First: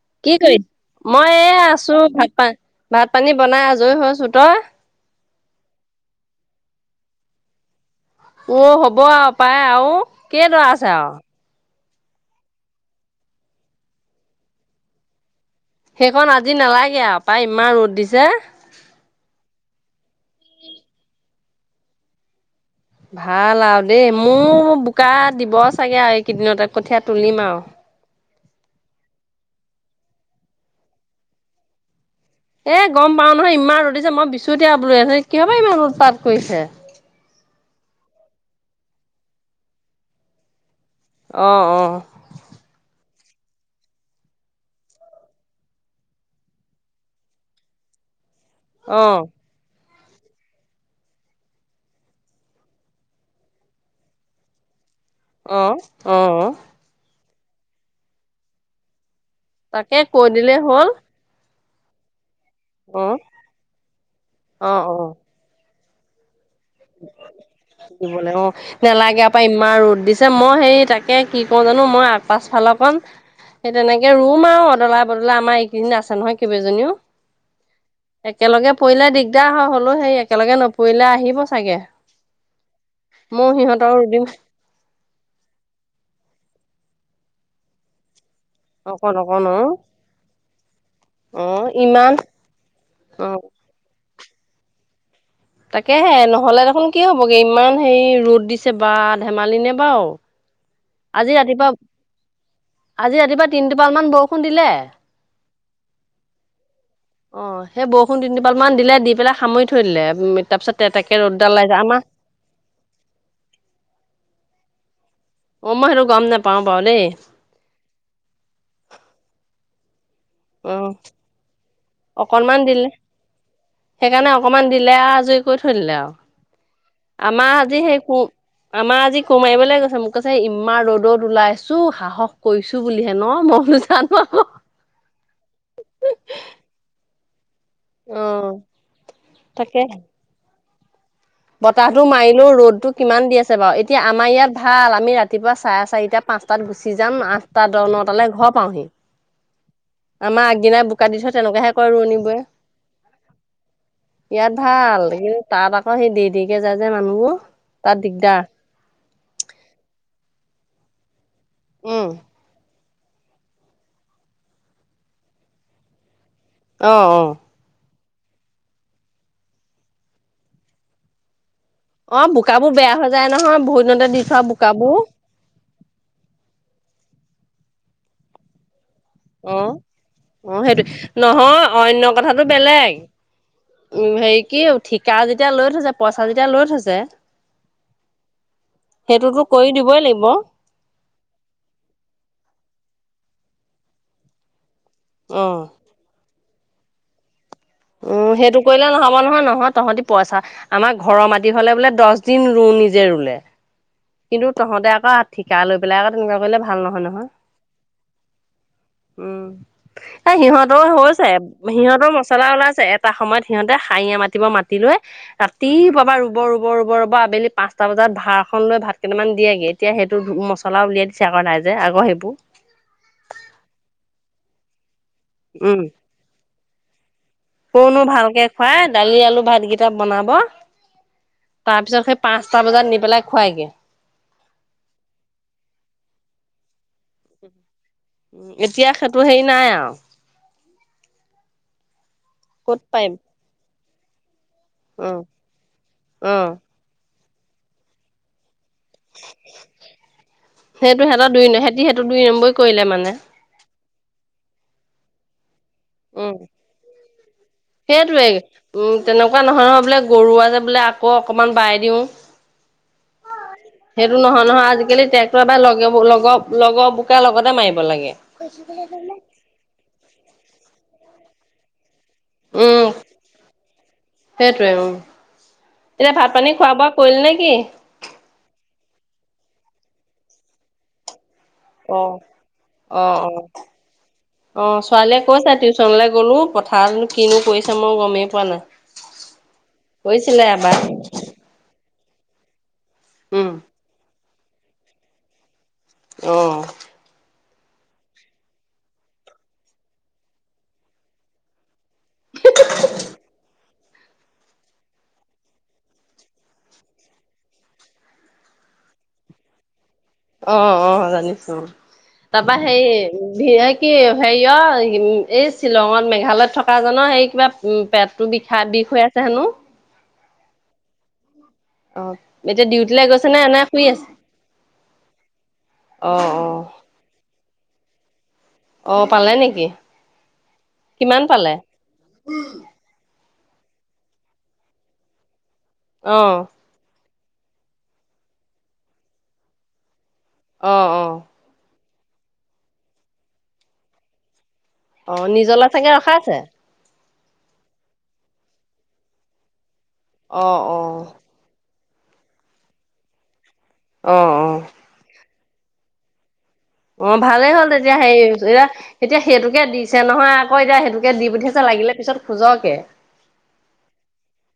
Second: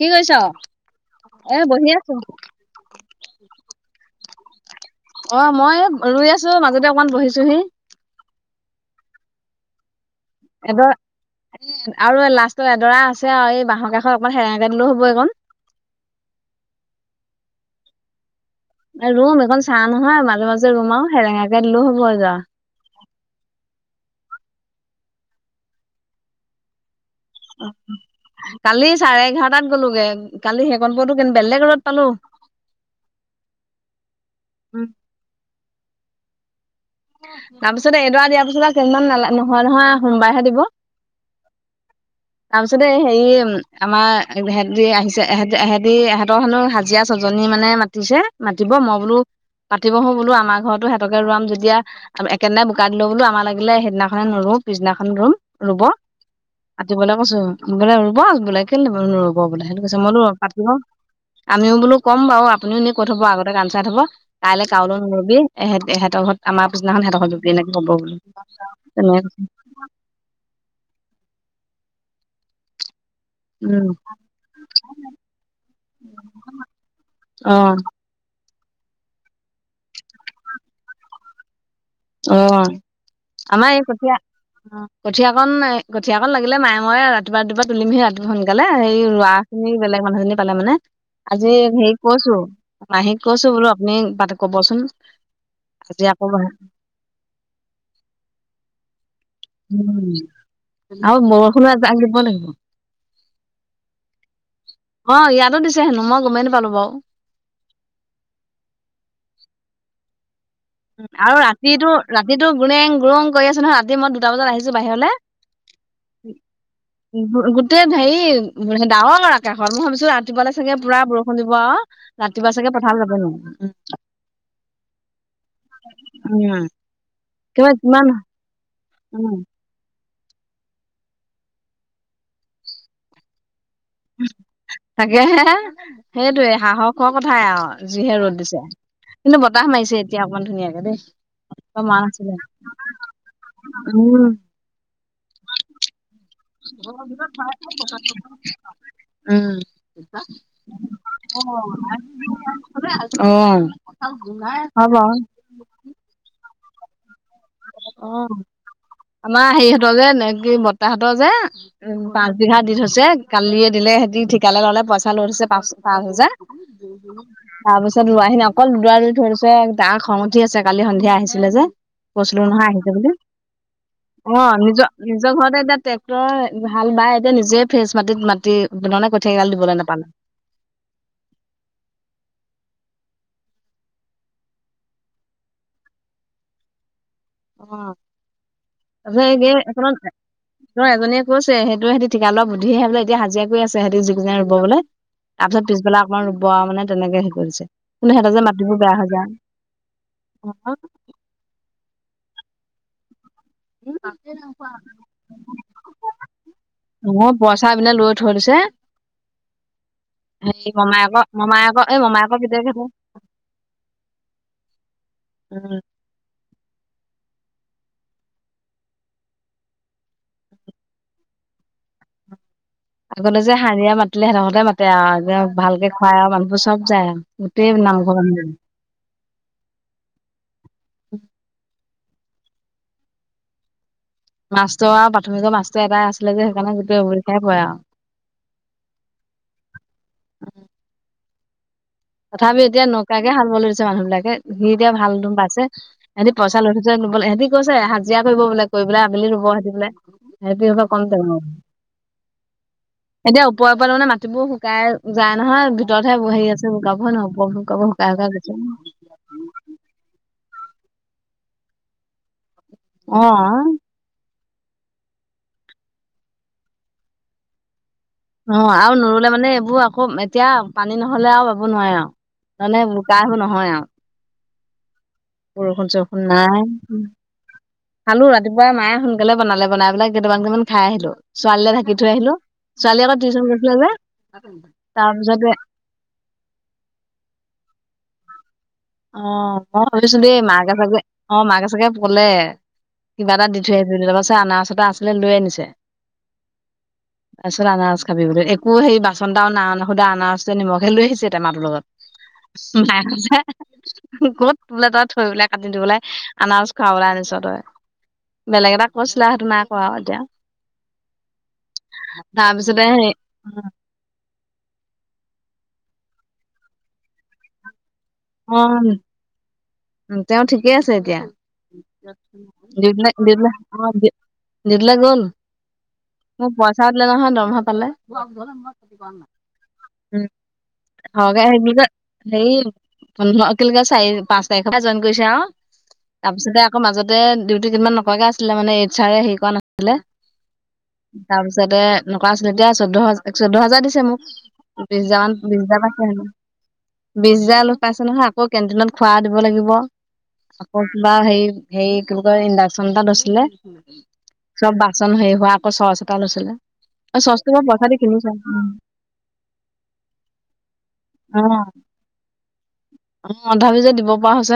কি কৰিছা? মই এ আছো। ভাত পানী, ভাত পানী বনাই আজৰি হৈছো। তই? অ' মই ৰোই আছোঁ মাজতে অকমান বহিছোহি। অ' হ'ব আৰু পায় আৰু কেই দৰা আছে এডৰা আৰু আৰু লাষ্টত এডৰা আছে আৰু এই বাঁহৰ কাষৰ অকমান হেৰেঙকে দিলেও হ'ব এইকণ সেইখন আজি নালাগে আৰু পায় ইমান ৰ'দ দিছে। ৰুম যে ইয়াত লো হ'ব যাৰ। ভাল আৰু দেই মোৰ বোকা দিব চাগে আৰু এইকেইদিনতে কঠিয়াত তুলিম আও কালি চাৰে এঘাৰটাত গ'লো গে কালি সেকনপতো বেলেগ ৰ'দত পালোঁ। এ গম পাও নহয় ইমান ৰুধিছে মই বিচুতিয়া বোলো কিহৰ পৰা ইমান উৎপাত কৰিছে। তাৰপিছত এইডৰা দিয়াৰ পিছত আৰু কেইদিনমান নালা নহয় নহয় সোমবাৰেহে দিব। অ অ। কি আমাৰহেতি আহিছে এহেঁতি এহঁতৰ হেনো হাজিৰা ছজনী মানে মাতিছে! মাতিব মই অ বোলো পাতিবহো বোলো আমাৰ ঘৰতো সিহঁতকে ৰুৱাম যেতিয়া আৰু একেদিনাই বোকাত দিলো বোলো আমাৰ লাগিলে সেইদিনাখনে নুৰু পিছদিনা খন ৰুম অ ৰুব অ আতিবলৈ কৈছো বোলে ৰুব বোলে কেলে নুৰুব নু হ'ব বোলে, সেইটো তাকে কৈছে মই বোলো কৈ উৎপাত দিলেই কিহৰ? হ'ল আমিও বোলো ক'ম বাৰু, আপুনিও এনে কৈ অ থ'ব আগতে কাম চাই থ'ব। কাইলৈ কাওলৈ ন'লবি এহে- এহেতৰ ঘৰত আমাৰ পিছদিনাখন সিহঁতৰ ঘৰত ৰুবি এনেকে ক'ব বোলো দিবলে, অ, তেনেকে নেলাগে কৈছে পাই ইমান ৰ'দ দিছে, মই হে তাকে কি কও জানো, মই আগ-পাছফালৰকণ সেই উম তেনেকে ৰুম আৰু অদলা-বদলা, আমাৰ এইকেইদিন আছে নহয় কেইবাজনীও। অ। একেলগে পৰিলে দিগদাৰ হয়, হ'লও সেই একেলগে নপৰিলে আহিব চাগে। আহ। ময়ো আমাৰ এই সিহঁতৰো দিম কঠীয়া-কঠিয়াকন কঠিয়াকন লাগিলে মায়ে ময়ে ৰাতিপুৱা ৰাতিপা তুলিমহি ৰাতি। সোনকালে এই অকণ ৰোৱা অকণ অ খিনি বেলেগ মানুহ খিনি পালে মানে অ আজি হেৰি ইমান কৈছো, মাহীক অ কৈছো বোলো আপুনি ক'বচোন। আজি তাকেহে আকৌ নহলে দেখোন কি হ'বগে ইমান হেৰি ৰ'দ দিছে বা। ধেমালি নে বাও! আৰু বৰষুণ ও এজাক আহিব লাগিব। আজি ৰাতিপুৱা তিনি টোপাল মান বৰষুণ দিলে। অ ইয়াতো দিছে হেনো মই গমেই নাপালো বাৰু। অ, সেই বৰষুণ তিন টোপাল মান দিলে, দি পেলাই সামৰি থৈ দিলে। মি আৰু ৰাতিটো-ৰাতিটো গুনেং-গুৰুং কৰি আছে নহয়, ৰাতি মই দুটা বজাত আহিছো বাহিৰলে। অ মই সেইটো গম নোপাও বাৰু দেই গো-গোটেই হেৰি ডাৱৰ আকাশত মই ভাবিছো ৰাতিপুৱালে অ চাগে পুৰা বৰষুণ দিব আৰু ৰাতিপুৱা অকনমান চাগে দিলে পথাৰলে যাব নোৱাৰিম। সেইকাৰণে অকনমান দিলে আৰু আজৰি কৰি থৈ দিলে আৰু উম, আমাৰ কিবা আজি সেই কিমান কো আমাৰ আজি উম কোৰ মাৰিবলে গৈছে মোক কৈছে ইমান ৰ'দত ওলাইছো সাহস কৰিছো বুলিহে ন? মই বোলো জানো আক'। সেইটোয়ে সাহসৰ কথাই আৰু। যিহে অ ৰ'দ দিছে। কিন্তু বতাহ তাকে মাৰিছে এতিয়া অকণমান ধুনীয়াকে দেই। বা মৰা বতাহটো নাছিলে মাৰিলেও ৰ'দটো কিমান দি আছে বাৰু? এতিয়া উম আমাৰ ইয়াত ভাল আমি ৰা তিপুৱা চাৰে চাৰিটা-পাঁচটাত গুচি যাম আঠটা, দহ, নটালে ঘৰ পাওঁহি। উম, আমাৰ আগদিনাই বোকা দি থয় তেনেকুৱাহে কয় ৰোৱনীবোৰে অহ। ইয়াত ভাল কিন্তু তাত আকৌ সেই দেৰি-দেৰিকে যায় যে মানুহবোৰ। তাত অ, দিগদাৰ আমাৰ হেৰিহঁতৰ যে নে কি বত্তা হঁতৰ যে উম, পাঁচ বিঘা দি থৈছে, কালিয়ে দিলে সিহঁতি ঠিকালে ল'লে, পইচা লৈ থৈছে পাঁচ-পাঁচ হাজাৰ। অ অ তাৰ পিছ ত লোৱাহি নাই অকল [unintelligible] ধৰিছে। তাৰ খং উঠি আছে কালি সন্ধিয়া আহিছিলে যে। অ বু কৈছিলো নহয় আহিছে বুলি। অ, বোকাবোৰ নিজৰ-নিজৰ ঘৰতে এতিয়া ট্ৰেক্টৰ হাল বাই এতিয়া নিজে ফ্ৰেচ মাটিত মাটি মানে কঠীয়া কেইডাল অঁ দিবলৈ নাপালে অঁ, সেইটোৱে। নহয় অন্য কথাটো বেলেগ। উম, হেৰি কি ঠিকা যেতিয়া লৈ থৈছে পইচা যেতিয়া লৈ থৈছে অ,। সেইটোতো তপছত কৰি দিবই [unintelligible] লাগিব এজনীয়ে কৈছে সেইটো সিহতি ঠিকা লোৱা বুদ্ধি হে বোলে এতিয়া হাজিৰা আছে সিহঁতি যিকেইটা ৰুব বুলে, অ তাৰ পিছত পিছবেলা অকণমান ৰুব আও মানে তেনেকে হেৰি কৰিছে। কিন্তু সিহঁতৰ উম, যে সেইটো মাটিবোৰ কৰিলে বেয়া হৈ নহ'ব যায় নহয়। নহয় তহঁতি পইচা, আমাৰ ঘৰৰ মাটি হ'লে বোলে দছ [unintelligible] ৰুম নিজে ৰুলে। কিন্তু তহঁতে আকৌ ঠিকা লৈ পেলাই আকৌ তেনেকুৱা কৰিলে ভাল নহয় নহয়। মোৰ পইচা পিনে লৈ থৈ দিছে উম, এ হেৰি সিহঁতৰ মমায়েকৰ হৈছে মমায়েকৰ এই সিহঁতৰ মমায়েকৰ মছলা পিতেক হেনো ওলাইছে এটা সময়ত সিহঁতে খাই এয়া মাতিব মাতিলৈ, উম ৰাতিপুৱা পৰা ৰুব-ৰুব ৰুব, ৰুব, ৰুব, আবেলি পাঁচটা বজাত ভাৰ খন লৈ ভাত কেইটামান দিয়েগে, এতিয়া সেইটো মছলা উলিয়াই দিছে আকৌ তাই যে আকৌ সেইবোৰ। আগতে যে হাৰিয়া মাতিলে সিহঁতৰ ঘৰতে মাতে আও ভালকে খুৱাই আৰু মানুহবোৰ চব যায় আৰু গোটেই কনো নামঘৰ ভালকে যায়। খুৱাই দালি আলু ভাতকেইটা তাৰ বনাব পিছত সেই পাঁচটা বজাত নি পেলাই খুৱাইগে। মাছটো আৰু প্ৰাথমিকৰ মাছটো এটাই আছিলে যে সেইকাৰণে গোটেই [unintelligible] পৰে আৰু। উ এতিয়া সেইটো হেৰি নাই আৰু। তথাপিও ক'ত এতিয়া পাৰিম নৌকোৱাকে হাল [unintelligible] মানুহ বিলাকে। সি এতিয়া অ ভাল তম পাইছে সিহঁতি অ পইচা লৈ থৈছে নবলে সিহতি কৈছে হাজিৰা কৰিব বোলে। কৰি পেলাই আবেলি ৰুব সেতি বোলে। সিহতি আক সেইটো কম সিহঁতৰ টেঙৰ দুই ন, সিহঁতি সেইটো দুই নম্বৰী কৰিলে মানে [inaudible] এতিয়া ওপৰত মানে মাটিবোৰ শুকাই যায় নহয়। ভিতৰত হে উম ব হে আছে বোকা বো হয় নহ'ব। সেইটোৱে উম তেনেকুৱা নহয় নহয় বোলে গৰু আছে যে বোলে আকৌ অকমান বাই দিওঁ। আহ নহ আজিকালি ট্ৰেক্টৰ বা লগ লগৰ লগৰ বোকাৰ লগতে মাৰিব লাগে। অ আৰু নোৰুলে মানে এইবোৰ আকৌ এতিয়া পানী নহলে আৰু বাব নোৱাৰে আও মানে উম বোকা বোৰ নহয় আও। সেইটোৱে উম বৰষুণ এতিয়া চৰষুণ ভাত পানী নাই খোৱা বোৱা কৰিল নে কি খালো ৰাতিপুৱাই মায় সোনকালে বনালে বনাই পেলাক কেইটামান কেইমান খাই আহিলো। ছোৱালীলৈ ঢাকি অ থৈ আহিলো। ছোৱালী অ আকৌ 'অ টিউচন গৈছিলে যে 'অ' ছোৱালীয়ে তাৰপিছতে কৈছে টিউশ্যলে গলো পথাৰ নো কিনো কৰিছে ম মই গমে পোৱা নাই অ মই ভাবিছো দেই কৈছিলে মাকে এবাৰ চাগে অ মাকে চাগে কলে কিবা এটা উম দি থৈ আহছিলো তাপা আনাৰচ এটা আছিলে লৈ আনিছে। আহ তাৰপিছত আনাৰচ খাবি বোলোঁ, একো সেই বাচন এটা নাই অনা আনাৰসটো, নিমখে লৈ আহিছে, টেমাটোৰ লগত। [unintelligible] ক'ত বোলে তই থৈ পেলাই কাটি দি পেলাই আনাৰস খুৱাবলৈ আনিছ তই। বেলেগ এটা কৈছিলা সেইটো‌ নাই। কোৱা আৰু এতিয়া অ', অ', জানিছোঁ। তাপা তাৰপিছতে হেই হেৰি কি হেৰি অ', এই শ্বিলঙত, মেঘালয়ত থকা জনৰ হেই কিবা উম, পেটটো বিষাই বিষ হৈ আছে হেনোঁ? উ, তেওঁ ঠিকে আছে এতিয়া। এতিয়া ডিউটিলৈ ডিউটিলে‌, গৈছে নে ডিউটিলে‌, এনে শুই আছে ডি-ডিউটিলে‌ গ'ল? অ অ মোক পইচা দিলে নহয়, দৰমহা পালে। অ পালে নেকি উম, কিমান পালে [unintelligible] হেয়ি [unintelligible] চাৰি, পাঁচ তাৰিখৰ পৰা জইন কৰিছে আৰু, অ তাৰপিছতে আকৌ মাজত ডিউটি কেইদিনমান নকৰাকে আছিলে মানে, এইছাৰে হেৰি কৰা নাছিলে, অ অ তাৰপিছতে নকৰা আছিলে এতিয়া চৈধ্যহাজৰ, চৈধ্য হাজাৰ দিছে মোক, ত্ৰিছ অ হাজাৰ মান, বিচ নিজলা হাজাৰ চাগে মান [unintelligible] ৰখাইছে বিচ হাজাৰলৈ পাইছে নহয় আকৌ কেণ্টিনত খোৱা দিব লাগিব, অ অ আকৌ কিবা হেৰি হেৰি কি বুলি কয়, ইণ্ডাকচন এটা লৈছিলে অ অ চব বাচন হেৰি হোৱা আকৌ চৰ্চ এটা লৈছিলে। অ', চচটো ভালেই মই হ'ল, পইচা তেতিয়া দি হেই কিনিছো এয়া, এতিয়া সেইটোকে দিছে নহয় আকৌ, এতিয়া সেইটোকে দি অ পঠিয়াইছে লাগিলে পিছত খোজক অ', [unintelligible] দিব পৰা হৈছ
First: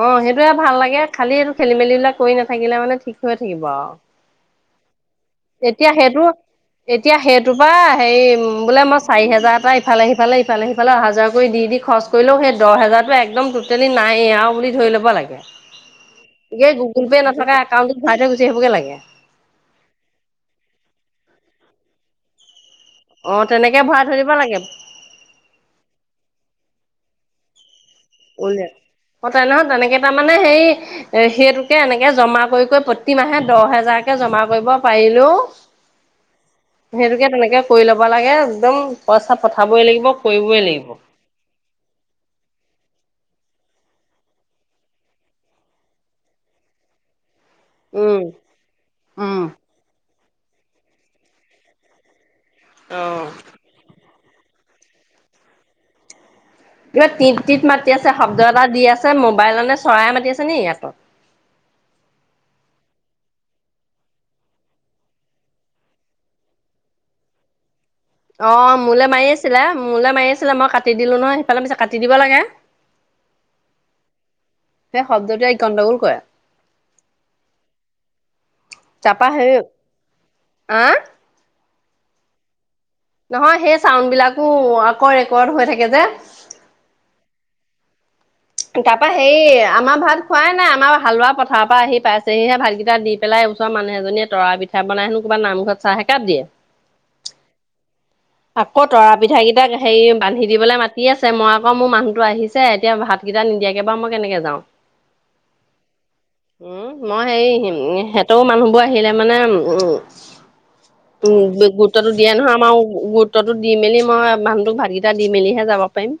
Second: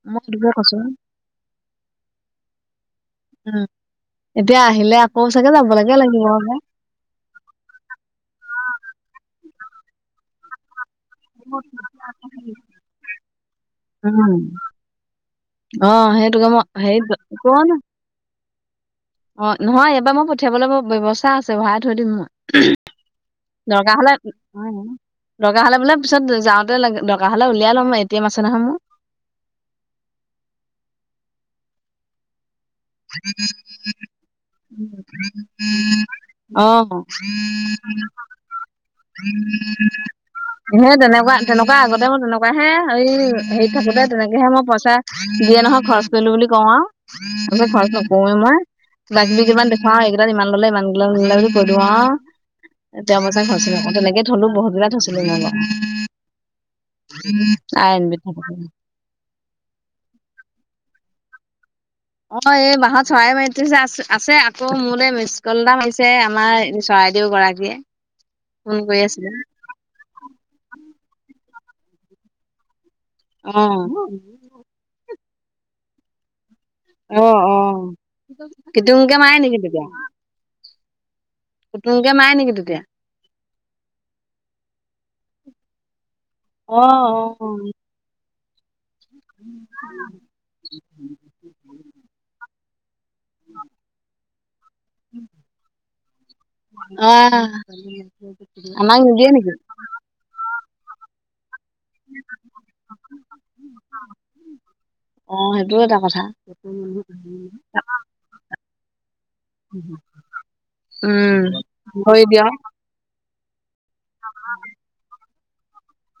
অ', সেইটোয়ে ভাল লাগে খালি এইটো খেলি মেলিবিলাক কৰি নাথাকিলে মানে ঠিক হৈ থাকিব উম আৰু। এতিয়া আহিলে আকৌ চাগে এতিয়া যাবলেকে সেইটো, লাগিব আকৌ এতিয়া সেইটোৰ পা হেয়ি বোলে মই চাৰি হেজাৰটা ইফালে সিফালে ইফালে সিফালে ইফালে হাজাৰ কৰি দি দি খৰচ কৰিলেও সেই দহ হেজাৰতো একদম টোটেলি নাই উম আৰু বুলি ধৰি ল'ব লাগে, অ সেইটোকে মই গে হেৰি গুগুল পে নথকা কোৱা ন একাউণ্টত ভৰাইথৈ গুচি আহিবগে লাগে। অ', নহয় এইবাৰ মই পঠিয়াবলৈ ব্যৱস্থা আছে ভৰাই থৈ দিম মই। অ' তেনেকে দৰকাৰ ভৰাই হলে থৈ দিব লাগে অ', দৰকাৰ হলে বোলে পিছত যাওঁতে লা দৰকা হ'লে উলিয়াই লম টি এম আছে নহয় উলিয়াই মোৰ অ', তেনেহ তেনেকে তাৰমানানে হেই এ সেইটোকে এনেকে জমা কৰি কৈ প্ৰতিমাহে দহ হেজাৰকে জমা কৰিব পাৰিলেও অ সেইটোকে তেনেকে কৰি ল'বা লাগে, একদম পইচা পঠাবই লাগিব কৰিবই লাগিব। সেই তেনেকুৱা তেনেকুৱা আগতে মোৰ তেনেকুৱা হে এই হেৰি থাকোতে তেনেকেহে মই পইচা দিয়ে নহয় খৰচ কৰিলো বুলি কওঁ আও। খৰচ উম, নকৰোঁৱে মই কিবা কিবি কিমান দেখাওঁ ইমান ললে ইমান গলে নলে বুলি কৈ দিওঁ আওঁ [unintelligible] অ'। তেনেকে থলো বহুত দিনা থৈছিলোঁ কিবা টিপ টিপ মাতি আছে শব্দ এটা দি আছে মোবাইল নে চৰাই মাতি আছে নি আকৌ। অ', এই বাঁহত চৰাই মাৰিছে আছে আকৌ মোৰলে মিচকল এটা মাৰিছে আমাৰ চৰাই। বাইদেউ গৰাকীয়ে। ফোন অ', কৰি মোলৈ মাৰি আছিলে মোলৈ মাৰি আছিলে মই কাটি দিলোঁ নহয়। ফালে মিছা কাটি দিব লাগে। সেই অ', শব্দটোৱে গণ্ডগোল কৰে। অ', অ', কিতুংকে মাৰে নেকি তেতিয়া? আ, কুতুংকে মাৰে নেকি তেতিয়া? নহয় সেই চাউণ্ড বিলাকো আকৌ ৰেকৰ্ড হৈ থাকে যে। অ', অ', অ', তাৰপৰা হেৰি আমাৰ ভাত খোৱাই নাই, আমাৰ হালোৱা পথাৰৰ পৰা আহি পাইছেহিহে ভাতকেইটা দি পেলাই ওচৰ মানু্হ এজনীয়ে তৰা পিঠা বনাইহেনো ক'বাত নামঘৰত চাহ একাপ দিয়ে। অ', আকৌ আমাক তৰা নিদিয়ে পিঠা নেকি? কেইটাক হেৰি বান্ধি দিবলৈ মাতি আছে মই মোৰ মানুহতো আহিছে এতিয়া ভাতকেইটা নিদিয়াকে বাৰু মই কেনেকে যাওঁ। সেইটো এটা কথা। উম, মই হেৰি সিহঁতৰ মানুহবোৰ আহিলে মানে উম, উম, গুৰুত্বটো কৰি দিয়ে নহয় দিয়ক আমাৰ গুৰুত্বটো দি মেলি মই মানুহটোক ভাতকেইটা দি মেলিহে যাব পাৰিম।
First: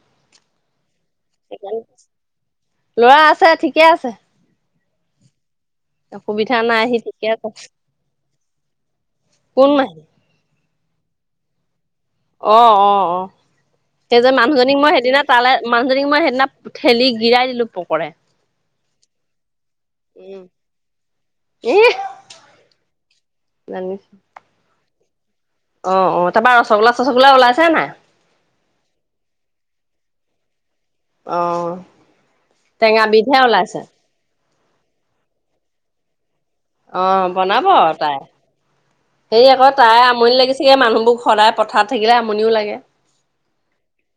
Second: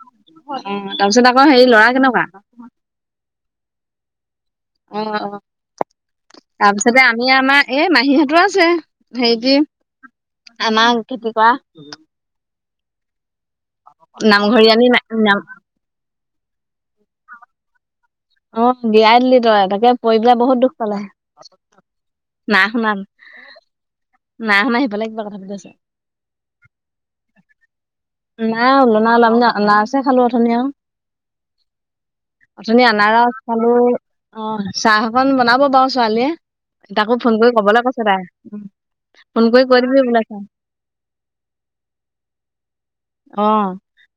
অ', তাৰ পিছত আকৌ হেৰি সেইকাৰণে লৰা কেনেকুৱা? লৰা আছে ঠিকে আছে। অ', অ', অসুবিধা নাই সি তাৰপিছতে ঠিকে আমি আছে আমাৰ এই মাহীহঁতৰ আছে হেৰি কি কোন মাহী আমাৰ খেতি কৰা অ', অ', অ', সেই যে মানুহজনীক নামঘৰীয়ানী মই সেদিনা নাম তালে মানুহজনীক মই সেইদিনা ঠেলি গিৰাই দিলোঁ পকৰে অ', বিয়াই দিলি তই তাকে পৰি পেলাই উম বহুত দুখ পালে। এ না না আনিছোঁ। বেলেগ এটা কথা অ', অ', তাৰ পৰা ৰসগোল্লা চচগোল্লা ওলাইছে নাই? নাই ওলোৱা, নাই ওলোৱা আমি আৰু আনাৰস হে খালোঁ উঠনি আওঁ। অ উঠনি টেঙা আনাৰস বিধহে ওলাইছে খালোঁ অ' চাহ অকন বনাব বাৰু ছোৱালীয়ে তাকো ফোন কৰি কবলৈ কৈছে তাই। সে ফোন কৰি আকৌ কৈ দিবি তাই বোলে আমনি চাহ লাগিছেগে মানুহবোৰ সদায় পথাৰত থাকিলে আমনিও লাগে। অ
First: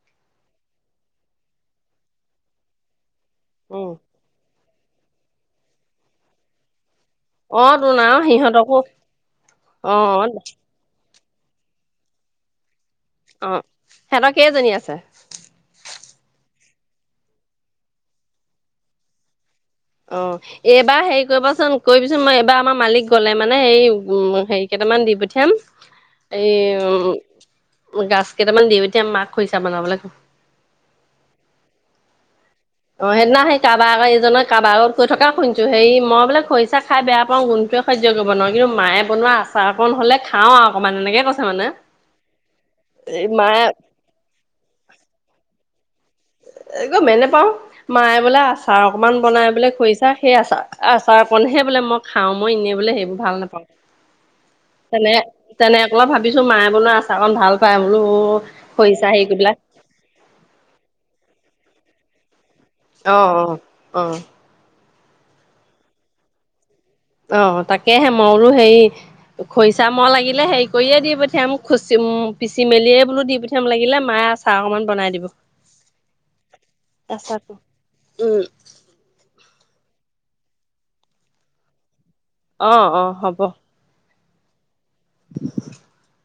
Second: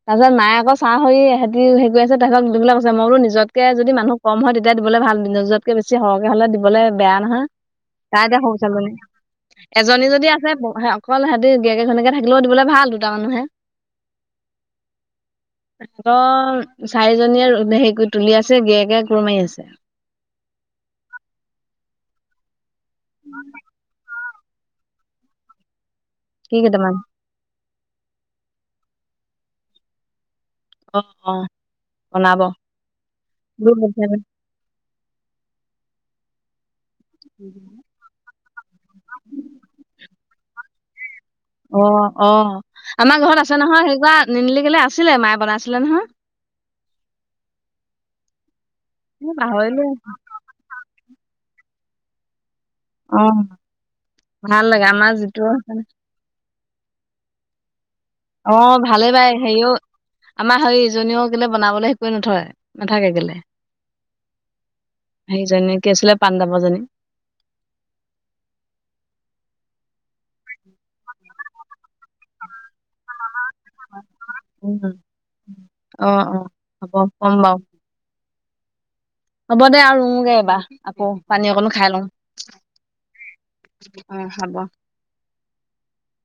তাৰপিছত মায়ে আকৌ সৰি সহতি হেৰি কৰি আছে তাহক দুবিলাক কৈছে মইয়ো নিজ যতকে যদি মানুহ কম হয় তেতিয়া দিবলৈ ভাল নজ যতকেছি সৰহকে হ'লে দিবলৈ বেয়া নহয় অ তোন আৰু তাই এতিয়া সিহঁতকো সৰুছোৱালীজনী অ এজনী যদি আছে অকল সিহঁতি দিয়াকেইজনলৈকে থাকিলেও দিবলৈ ভাল দুটা মানুহে অ সিহঁতৰ কেইজনী আছে? তহঁতৰ চাৰিজনীয়ে হেৰি কৰি তুলি আছে গেৰীয়েকে কোৰ মাৰি আছে। অঁ এইবাৰ হেৰি কৰিবাচোন কৰিবিচোন মই এইবাৰ আমাৰ মালিক গ'লে মানে হেই হেৰি কেইটামান দি পঠিয়াম কি কেইটামান এই গাছ কেইটামান দি পঠিয়াম মাক খৰিছা বনাবলে অঁ', অঁ', বনাব। অ সেইদিনা সেই কাৰোাৰ [unintelligible] আগ এইজননৰ কাৰোবাৰ আগত কৈ থকা শুনিছো হেই মই বোলে খাই খৰিচা বেয়া পাওঁ গুণটোৱে সহ্য কৰিব নোৱাৰো কিন্তু মায়ে বনোৱা আচাৰ অকণ হলে খাওঁ আৰু অকণমান এনেকে কৈছো অ', অ', আমাৰ ঘৰত আছে মায়ে নহয় হেইকৰা নিনিলিকেলে আছিলে মায়ে বনাইছিলে নহয়। এক মেনে পাও মায়ে বোলে আচাৰ অকমান এ বনাই বোলে পাহৰিলো খৰিছা সেই আচাৰ চাহ পণহেই [unintelligible] [unintelligible] বোলে মই খাওঁ মই এনে বোলে সেইবোৰ অ ভাল নাপাওঁ ভাল লাগে আমাৰ তেনে যিটো তেনে অকলপ [unintelligible] ভাবিছো মাই বনোৱা আচাৰকন ভাল পায় অ ভালেই পাই হেৰিও আমাৰ হৈ ইজনীও কেলে বনাবলৈ হেই কৰি নথয়। নাথাকে অ কেলে অ অ। সেইজনী কি আছিলে পাণ্ডৱৰ জনী। অ', তাকেহে মই বোলো হেৰি খৰিচা মই লাগিলে হেৰি কৰিয়ে দি পঠিয়াম খুচিম উম পিচি মেলিয়ে বোলো দি পঠি য়াম লাগিলে মায়ে আচাৰ অকমান উম বনাই দিব। অ অ হ'ব কম আচাৰ বাৰু উম হ'ব দে আৰু ৰুওঁগে এবাৰ আকৌ পানী অকণো খাই লওঁ। অ অ, হ'ব। উম হব। [inaudible]